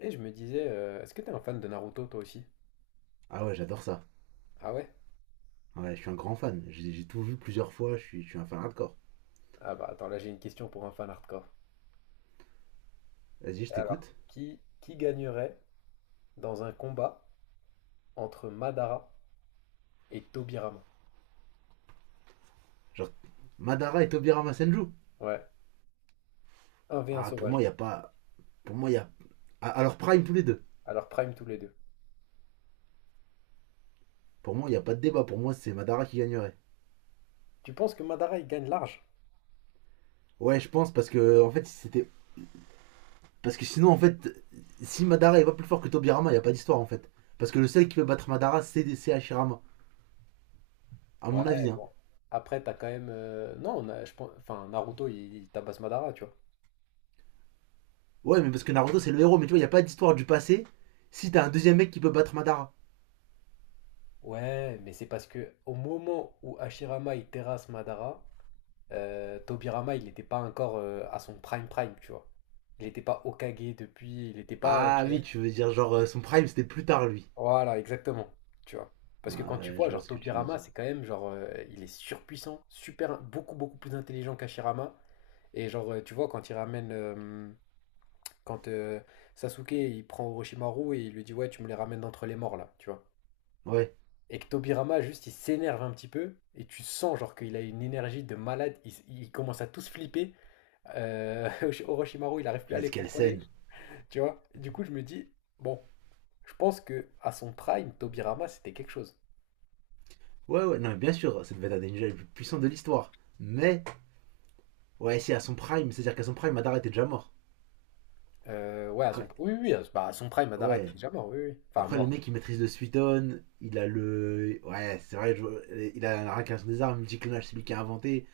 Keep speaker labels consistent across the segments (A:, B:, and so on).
A: Et je me disais, est-ce que t'es un fan de Naruto toi aussi?
B: Ah ouais, j'adore ça.
A: Ah ouais?
B: Ouais, je suis un grand fan. J'ai tout vu plusieurs fois, je suis un fan hardcore.
A: Ah bah attends, là j'ai une question pour un fan hardcore.
B: Vas-y, je
A: Alors,
B: t'écoute.
A: qui gagnerait dans un combat entre Madara et Tobirama?
B: Genre, Madara et Tobirama Senju.
A: Ouais, un
B: Ah, pour moi, il
A: sauvage.
B: n'y a pas. Pour moi, il y a. Ah, alors, Prime tous les deux.
A: Alors prime tous les deux.
B: Pour moi, il n'y a pas de débat. Pour moi, c'est Madara qui gagnerait.
A: Tu penses que Madara il gagne large?
B: Ouais, je pense, parce que, en fait, c'était. Parce que sinon, en fait, si Madara est pas plus fort que Tobirama, il n'y a pas d'histoire, en fait. Parce que le seul qui peut battre Madara, c'est Hashirama. À mon
A: Ouais,
B: avis, hein.
A: bon. Après, t'as quand même. Non, on a- Je pense... enfin, Naruto il tabasse Madara, tu vois.
B: Ouais, mais parce que Naruto, c'est le héros, mais tu vois, il n'y a pas d'histoire du passé si t'as un deuxième mec qui peut battre Madara.
A: Ouais, mais c'est parce que au moment où Hashirama il terrasse Madara, Tobirama, il n'était pas encore à son prime, tu vois. Il n'était pas Hokage depuis, il n'était pas,
B: Ah
A: tu vois.
B: oui, tu veux dire, genre, son Prime, c'était plus tard, lui.
A: Voilà, exactement, tu vois. Parce que quand tu
B: Ouais,
A: vois,
B: je vois
A: genre
B: ce que tu veux
A: Tobirama,
B: dire.
A: c'est quand même genre, il est surpuissant, super, beaucoup beaucoup plus intelligent qu'Hashirama. Et genre, tu vois, quand Sasuke, il prend Orochimaru et il lui dit, ouais, tu me les ramènes d'entre les morts là, tu vois.
B: Ouais,
A: Et que Tobirama, juste, il s'énerve un petit peu, et tu sens genre qu'il a une énergie de malade, il commence à tous flipper. Euh, Orochimaru, il n'arrive plus à
B: Vince
A: les contrôler.
B: Kelsen.
A: Tu vois? Du coup, je me dis, bon, je pense que à son prime, Tobirama, c'était quelque chose.
B: Ouais, ouais, non, mais bien sûr, ça devait être un des ninjas les plus puissants de l'histoire. Mais, ouais, si, à son prime, c'est-à-dire qu'à son prime, Madara était déjà mort.
A: Ouais, à son,
B: Quand-
A: oui, oui, oui, à, bah, à son prime, Madara était
B: Ouais.
A: déjà mort, oui, oui. Enfin,
B: Après, le
A: mort.
B: mec, il maîtrise le Suiton, il a le. Ouais, c'est vrai, il a la réincarnation des armes, multiclonage, c'est lui qui a inventé.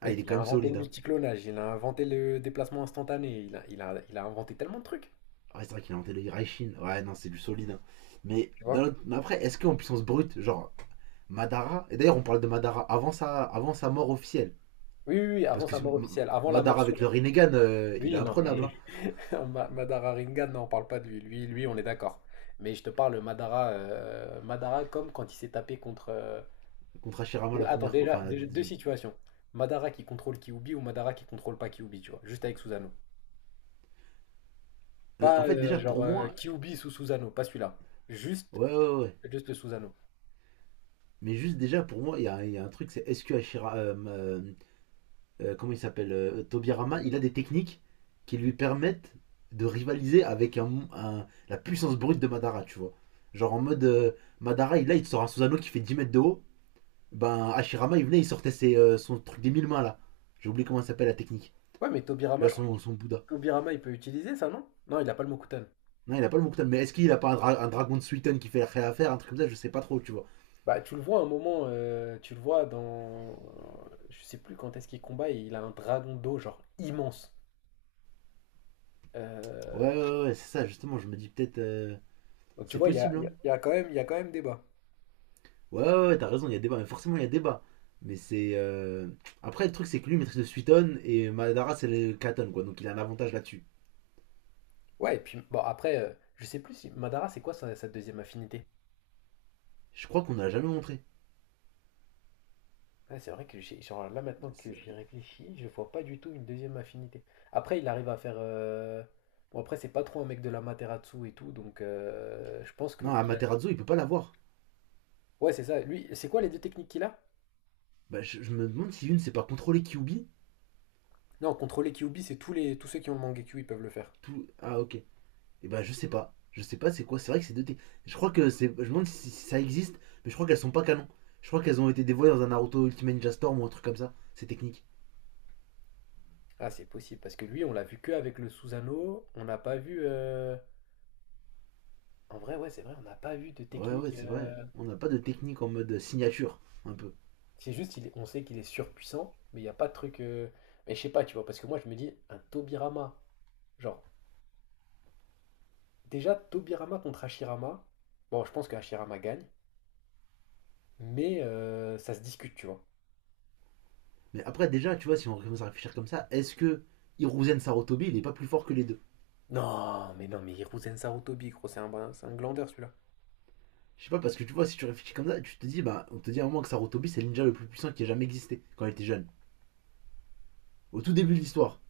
B: Ah, il
A: Mec,
B: est
A: il
B: quand
A: a
B: même
A: inventé le
B: solide, hein.
A: multiclonage, il a inventé le déplacement instantané, il a inventé tellement de trucs,
B: Ah, ouais, c'est vrai qu'il a inventé le Hiraishin. Ouais, non, c'est du solide, hein. Mais,
A: tu vois?
B: mais après, est-ce qu'en puissance brute, genre, Madara, et d'ailleurs, on parle de Madara avant sa mort officielle.
A: Oui, oui, oui,
B: Parce
A: avant
B: que
A: sa mort officielle, avant la mort
B: Madara
A: sur...
B: avec le Rinnegan, il est
A: Oui, non,
B: imprenable,
A: mais
B: hein,
A: Madara Rinnegan, non, on parle pas de lui. Lui, on est d'accord. Mais je te parle Madara, Madara comme quand il s'est tapé contre, euh.
B: contre Hashirama la
A: Attends,
B: première fois.
A: déjà,
B: Enfin, la
A: déjà, deux
B: deuxième.
A: situations. Madara qui contrôle Kyuubi ou Madara qui contrôle pas Kyuubi, tu vois, juste avec Susanoo.
B: En
A: Pas
B: fait, déjà, pour moi.
A: Kyuubi sous Susanoo, pas celui-là. Juste,
B: Ouais, ouais, ouais.
A: juste le Susanoo.
B: Mais juste déjà, pour moi, il y a, y a un truc, c'est est-ce que comment il s'appelle Tobirama, il
A: Tobirama.
B: a des techniques qui lui permettent de rivaliser avec un, la puissance brute de Madara, tu vois. Genre en mode. Madara, il, là, il te sort un Susanoo qui fait 10 mètres de haut. Ben, Hashirama, il venait, il sortait ses, son truc des mille mains, là. J'ai oublié comment ça s'appelle la technique.
A: Ouais, mais Tobirama,
B: Là,
A: je crois
B: son,
A: que
B: son Bouddha.
A: Tobirama, il peut utiliser ça, non? Non, il a pas le Mokutan.
B: Non, il a pas le Mouktam, mais est-ce qu'il a pas un, un dragon de Suiten qui fait réaffaire, un truc comme ça, je sais pas trop, tu vois.
A: Bah, tu le vois à un moment, tu le vois dans, euh. Je sais plus quand est-ce qu'il combat, il a un dragon d'eau, genre immense.
B: Ouais,
A: Euh.
B: ouais, ouais, ouais, c'est ça, justement, je me dis peut-être.
A: Donc tu
B: C'est
A: vois, il y a,
B: possible,
A: il y a-
B: hein.
A: il y a quand même, il y a quand même débat.
B: Ouais, ouais, ouais, t'as raison, il y a débat, mais forcément, il y a débat. Mais c'est. Après, le truc, c'est que lui maîtrise le Suiton et Madara, c'est le Katon, quoi, donc il a un avantage là-dessus.
A: Ouais, et puis bon, après, je sais plus si Madara, c'est quoi sa deuxième affinité?
B: Je crois qu'on ne l'a jamais montré.
A: Ouais, c'est vrai que j'ai, genre là maintenant que j'y
B: C'est-
A: réfléchis, je vois pas du tout une deuxième affinité. Après, il arrive à faire, euh. Bon, après, c'est pas trop un mec de la Materatsu et tout, donc je pense que.
B: Non,
A: Il a...
B: Amaterasu, il peut pas l'avoir.
A: Ouais, c'est ça. Lui, c'est quoi les deux techniques qu'il a?
B: Bah, je me demande si une, c'est pas contrôler Kyubi.
A: Non, contrôler Kyuubi, c'est tous ceux qui ont le Mangekyou, ils peuvent le faire.
B: Tout... Ah, ok. Et ben je sais pas. Je sais pas c'est quoi. C'est vrai que c'est deux T. Je crois que c'est. Je me demande si ça existe, mais je crois qu'elles sont pas canon. Je crois qu'elles ont été dévoilées dans un Naruto Ultimate Ninja Storm ou un truc comme ça. Ces techniques.
A: Ah, c'est possible, parce que lui, on l'a vu que avec le Susanoo, on n'a pas vu, euh. En vrai, ouais, c'est vrai, on n'a pas vu de
B: Ouais, ouais,
A: technique,
B: c'est vrai.
A: euh.
B: On n'a pas de technique en mode signature un peu.
A: C'est juste, on sait qu'il est surpuissant, mais il n'y a pas de truc, euh. Mais je sais pas, tu vois, parce que moi, je me dis, un Tobirama. Genre, déjà, Tobirama contre Hashirama. Bon, je pense que Hashirama gagne, mais ça se discute, tu vois.
B: Mais après déjà tu vois si on commence à réfléchir comme ça, est-ce que Hiruzen Sarutobi il est pas plus fort que les deux?
A: Non, mais non, mais Hiruzen Sarutobi, gros, c'est un glandeur celui-là.
B: Je sais pas parce que tu vois si tu réfléchis comme ça, tu te dis bah on te dit à un moment que Sarutobi c'est le ninja le plus puissant qui ait jamais existé quand il était jeune. Au tout début de l'histoire.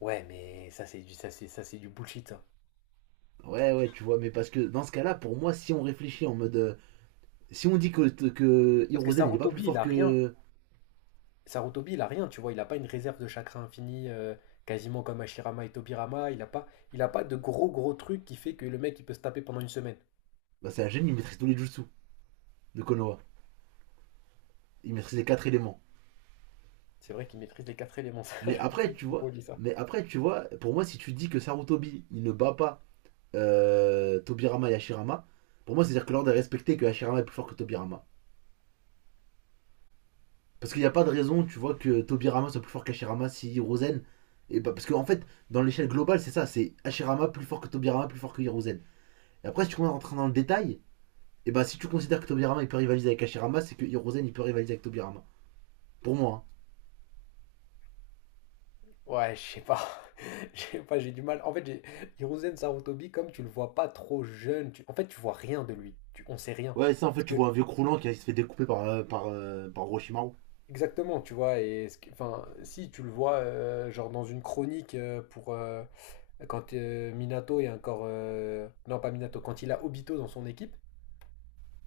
A: Ouais, mais ça, c'est du bullshit, ça.
B: Ouais, ouais, tu vois, mais parce que dans ce cas-là pour moi si on réfléchit en mode si on dit que,
A: Parce que
B: Hiruzen il est pas plus
A: Sarutobi, il
B: fort
A: a rien.
B: que.
A: Sarutobi, il a rien, tu vois. Il a pas une réserve de chakra infini, quasiment comme Hashirama et Tobirama. Il a pas de gros, gros truc qui fait que le mec, il peut se taper pendant une semaine.
B: Bah, c'est un génie, il maîtrise tous les jutsu de Konoha. Il maîtrise les quatre éléments.
A: C'est vrai qu'il maîtrise les quatre éléments, ça,
B: Mais
A: j'avoue que
B: après,
A: c'est
B: tu
A: une
B: vois,
A: folie, ça. Tu...
B: mais après, tu vois, pour moi, si tu dis que Sarutobi il ne bat pas Tobirama et Hashirama, pour moi, c'est-à-dire que l'ordre est respecté que Hashirama est plus fort que Tobirama. Parce qu'il n'y a pas de raison, tu vois, que Tobirama soit plus fort qu'Hashirama si Hiruzen. Et bah, parce qu'en en fait, dans l'échelle globale, c'est ça, c'est Hashirama plus fort que Tobirama, plus fort que Hiruzen. Et après, si tu commences à rentrer dans le détail, et bah si tu considères que Tobirama il peut rivaliser avec Hashirama, c'est que Hiruzen il peut rivaliser avec Tobirama. Pour moi, hein.
A: Ouais, je sais pas. Je sais pas, j'ai du mal. En fait, j'ai... Hiruzen Sarutobi, comme tu le vois pas trop jeune, tu... en fait, tu vois rien de lui. Tu... On sait rien.
B: Ouais, ça en
A: Parce
B: fait, tu
A: que,
B: vois un vieux croulant qui se fait découper par, par, par Orochimaru.
A: exactement, tu vois, et enfin, si tu le vois, genre dans une chronique pour quand Minato est encore, euh. Non, pas Minato, quand il a Obito dans son équipe,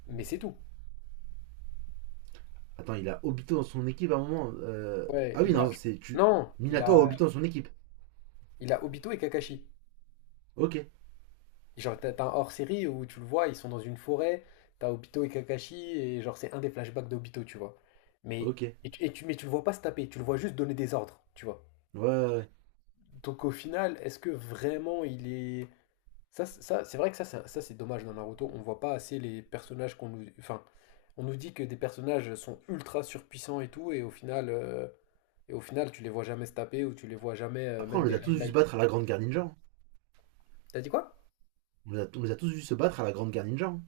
A: mais c'est tout.
B: Attends, il a Obito dans son équipe à un moment.
A: Ouais,
B: Ah oui,
A: il a.
B: non, c'est. Tu...
A: Non,
B: Minato a Obito dans son équipe.
A: il a Obito et Kakashi.
B: Ok,
A: Genre, t'as un hors-série où tu le vois, ils sont dans une forêt, t'as Obito et Kakashi, et genre, c'est un des flashbacks d'Obito, tu vois. Mais,
B: ok. Ouais,
A: mais tu le vois pas se taper, tu le vois juste donner des ordres, tu vois.
B: ouais, ouais.
A: Donc au final, est-ce que vraiment il est... ça, ça c'est dommage, dans Naruto, on voit pas assez les personnages qu'on nous... Enfin, on nous dit que des personnages sont ultra surpuissants et tout, et au final tu les vois jamais se taper, ou tu les vois jamais,
B: Après, on
A: même
B: les
A: des
B: a tous vus se
A: highlights.
B: battre à la Grande Guerre Ninja, hein.
A: T'as dit quoi?
B: On les a tous vus se battre à la Grande Guerre Ninja, hein.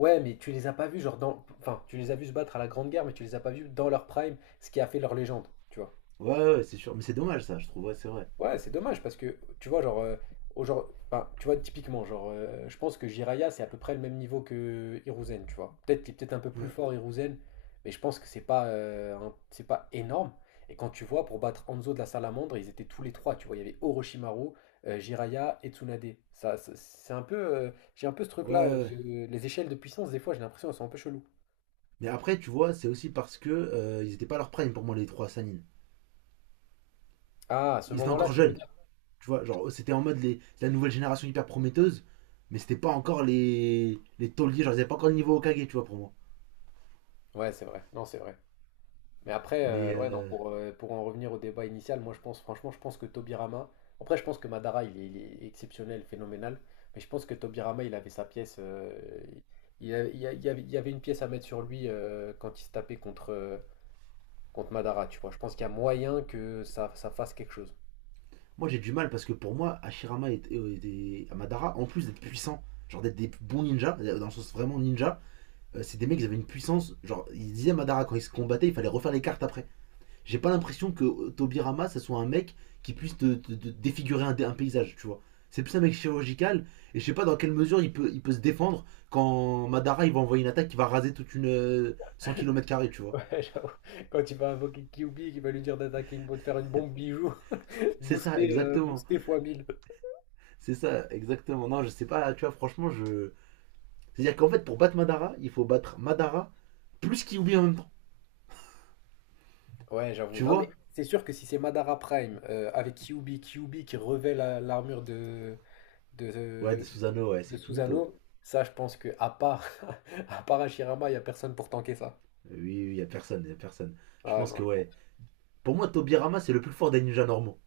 A: Ouais, mais tu les as pas vus, genre dans. Enfin, tu les as vus se battre à la Grande Guerre, mais tu les as pas vus dans leur prime, ce qui a fait leur légende, tu vois.
B: Ouais, ouais, ouais, c'est sûr. Mais c'est dommage, ça, je trouve. Ouais, c'est vrai.
A: Ouais, c'est dommage parce que, tu vois, genre, euh. Enfin, tu vois, typiquement, genre, je pense que Jiraiya c'est à peu près le même niveau que Hiruzen, tu vois. Peut-être qu'il est peut-être un peu plus
B: Ouais,
A: fort, Hiruzen, mais je pense que c'est pas, c'est pas énorme. Et quand tu vois, pour battre Hanzo de la Salamandre, ils étaient tous les trois, tu vois. Il y avait Orochimaru, Jiraya et Tsunade. C'est un peu, euh. J'ai un peu ce
B: ouais, ouais,
A: truc-là,
B: ouais.
A: les échelles de puissance, des fois, j'ai l'impression, elles sont un peu cheloues.
B: Mais après, tu vois, c'est aussi parce que ils étaient pas à leur prime pour moi, les trois Sanin.
A: Ah, à ce
B: Ils étaient
A: moment-là,
B: encore
A: tu veux
B: jeunes.
A: dire?
B: Tu vois, genre, c'était en mode les, la nouvelle génération hyper prometteuse, mais c'était pas encore les tauliers, genre, ils avaient pas encore le niveau Okage, tu vois, pour moi.
A: Ouais, c'est vrai. Non, c'est vrai. Mais après,
B: Mais
A: ouais, non, pour en revenir au débat initial, moi, je pense, franchement, je pense que Tobirama. Après, je pense que Madara, il est exceptionnel, phénoménal. Mais je pense que Tobirama, il avait sa pièce, euh. il, a- il y avait une pièce à mettre sur lui quand il se tapait contre, contre Madara, tu vois. Je pense qu'il y a moyen que ça fasse quelque chose.
B: moi, j'ai du mal parce que pour moi, Hashirama et, et Amadara, en plus d'être puissants, genre d'être des bons ninjas, dans le sens vraiment ninja, c'est des mecs qui avaient une puissance. Genre, ils disaient à Amadara, quand ils se combattaient, il fallait refaire les cartes après. J'ai pas l'impression que Tobirama, ça soit un mec qui puisse te, te défigurer un paysage, tu vois. C'est plus un mec chirurgical, et je sais pas dans quelle mesure il peut se défendre quand Madara il va envoyer une attaque qui va raser toute une 100 km, tu
A: Ouais,
B: vois.
A: j'avoue. Quand il va invoquer Kyuubi, qu'il va lui dire d'attaquer une bombe, de faire une bombe bijou,
B: C'est ça, exactement.
A: booster fois mille.
B: C'est ça, exactement. Non, je sais pas, tu vois, franchement, je. C'est-à-dire qu'en fait, pour battre Madara, il faut battre Madara plus Kyuubi en même temps,
A: Ouais, j'avoue.
B: tu
A: Non, mais
B: vois.
A: c'est sûr que si c'est Madara Prime avec Kyuubi, Kyuubi qui revêt l'armure de,
B: Ouais, de
A: de,
B: Susanoo, ouais, c'est
A: de
B: finito.
A: Susanoo, ça, je pense que à part, à part Hashirama, il n'y a personne pour tanker ça.
B: Oui, oui, y a personne, y a personne. Je
A: Ah
B: pense
A: non,
B: que
A: je
B: ouais.
A: pense...
B: Pour moi, Tobirama, c'est le plus fort des ninjas normaux.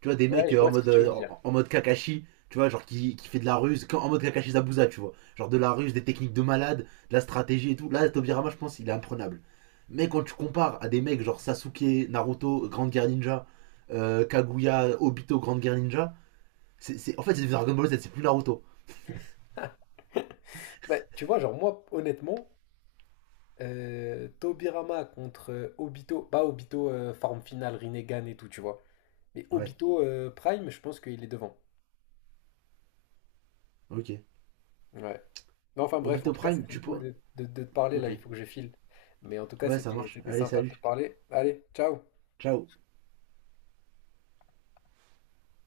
B: Tu vois, des
A: Ouais,
B: mecs
A: je
B: en
A: vois ce que
B: mode,
A: tu veux dire.
B: en mode Kakashi, tu vois, genre qui fait de la ruse, en mode Kakashi Zabuza, tu vois. Genre de la ruse, des techniques de malade, de la stratégie et tout. Là, Tobirama, je pense, il est imprenable. Mais quand tu compares à des mecs genre Sasuke, Naruto, Grande Guerre Ninja, Kaguya, Obito, Grande Guerre Ninja, en fait, c'est Dragon Ball Z, c'est plus Naruto.
A: Bah, tu vois, genre, moi, honnêtement. Tobirama contre Obito, pas Obito forme finale, Rinnegan et tout, tu vois. Mais
B: Ouais,
A: Obito, Prime, je pense qu'il est devant.
B: ok.
A: Ouais. Mais enfin bref, en
B: Obito
A: tout cas,
B: Prime,
A: c'était
B: tu
A: cool
B: peux.
A: de, de te parler
B: Ok.
A: là, il faut que je file. Mais en tout cas,
B: Ouais, ça
A: c'était
B: marche.
A: c'était
B: Allez,
A: sympa de te
B: salut.
A: parler. Allez, ciao!
B: Ciao.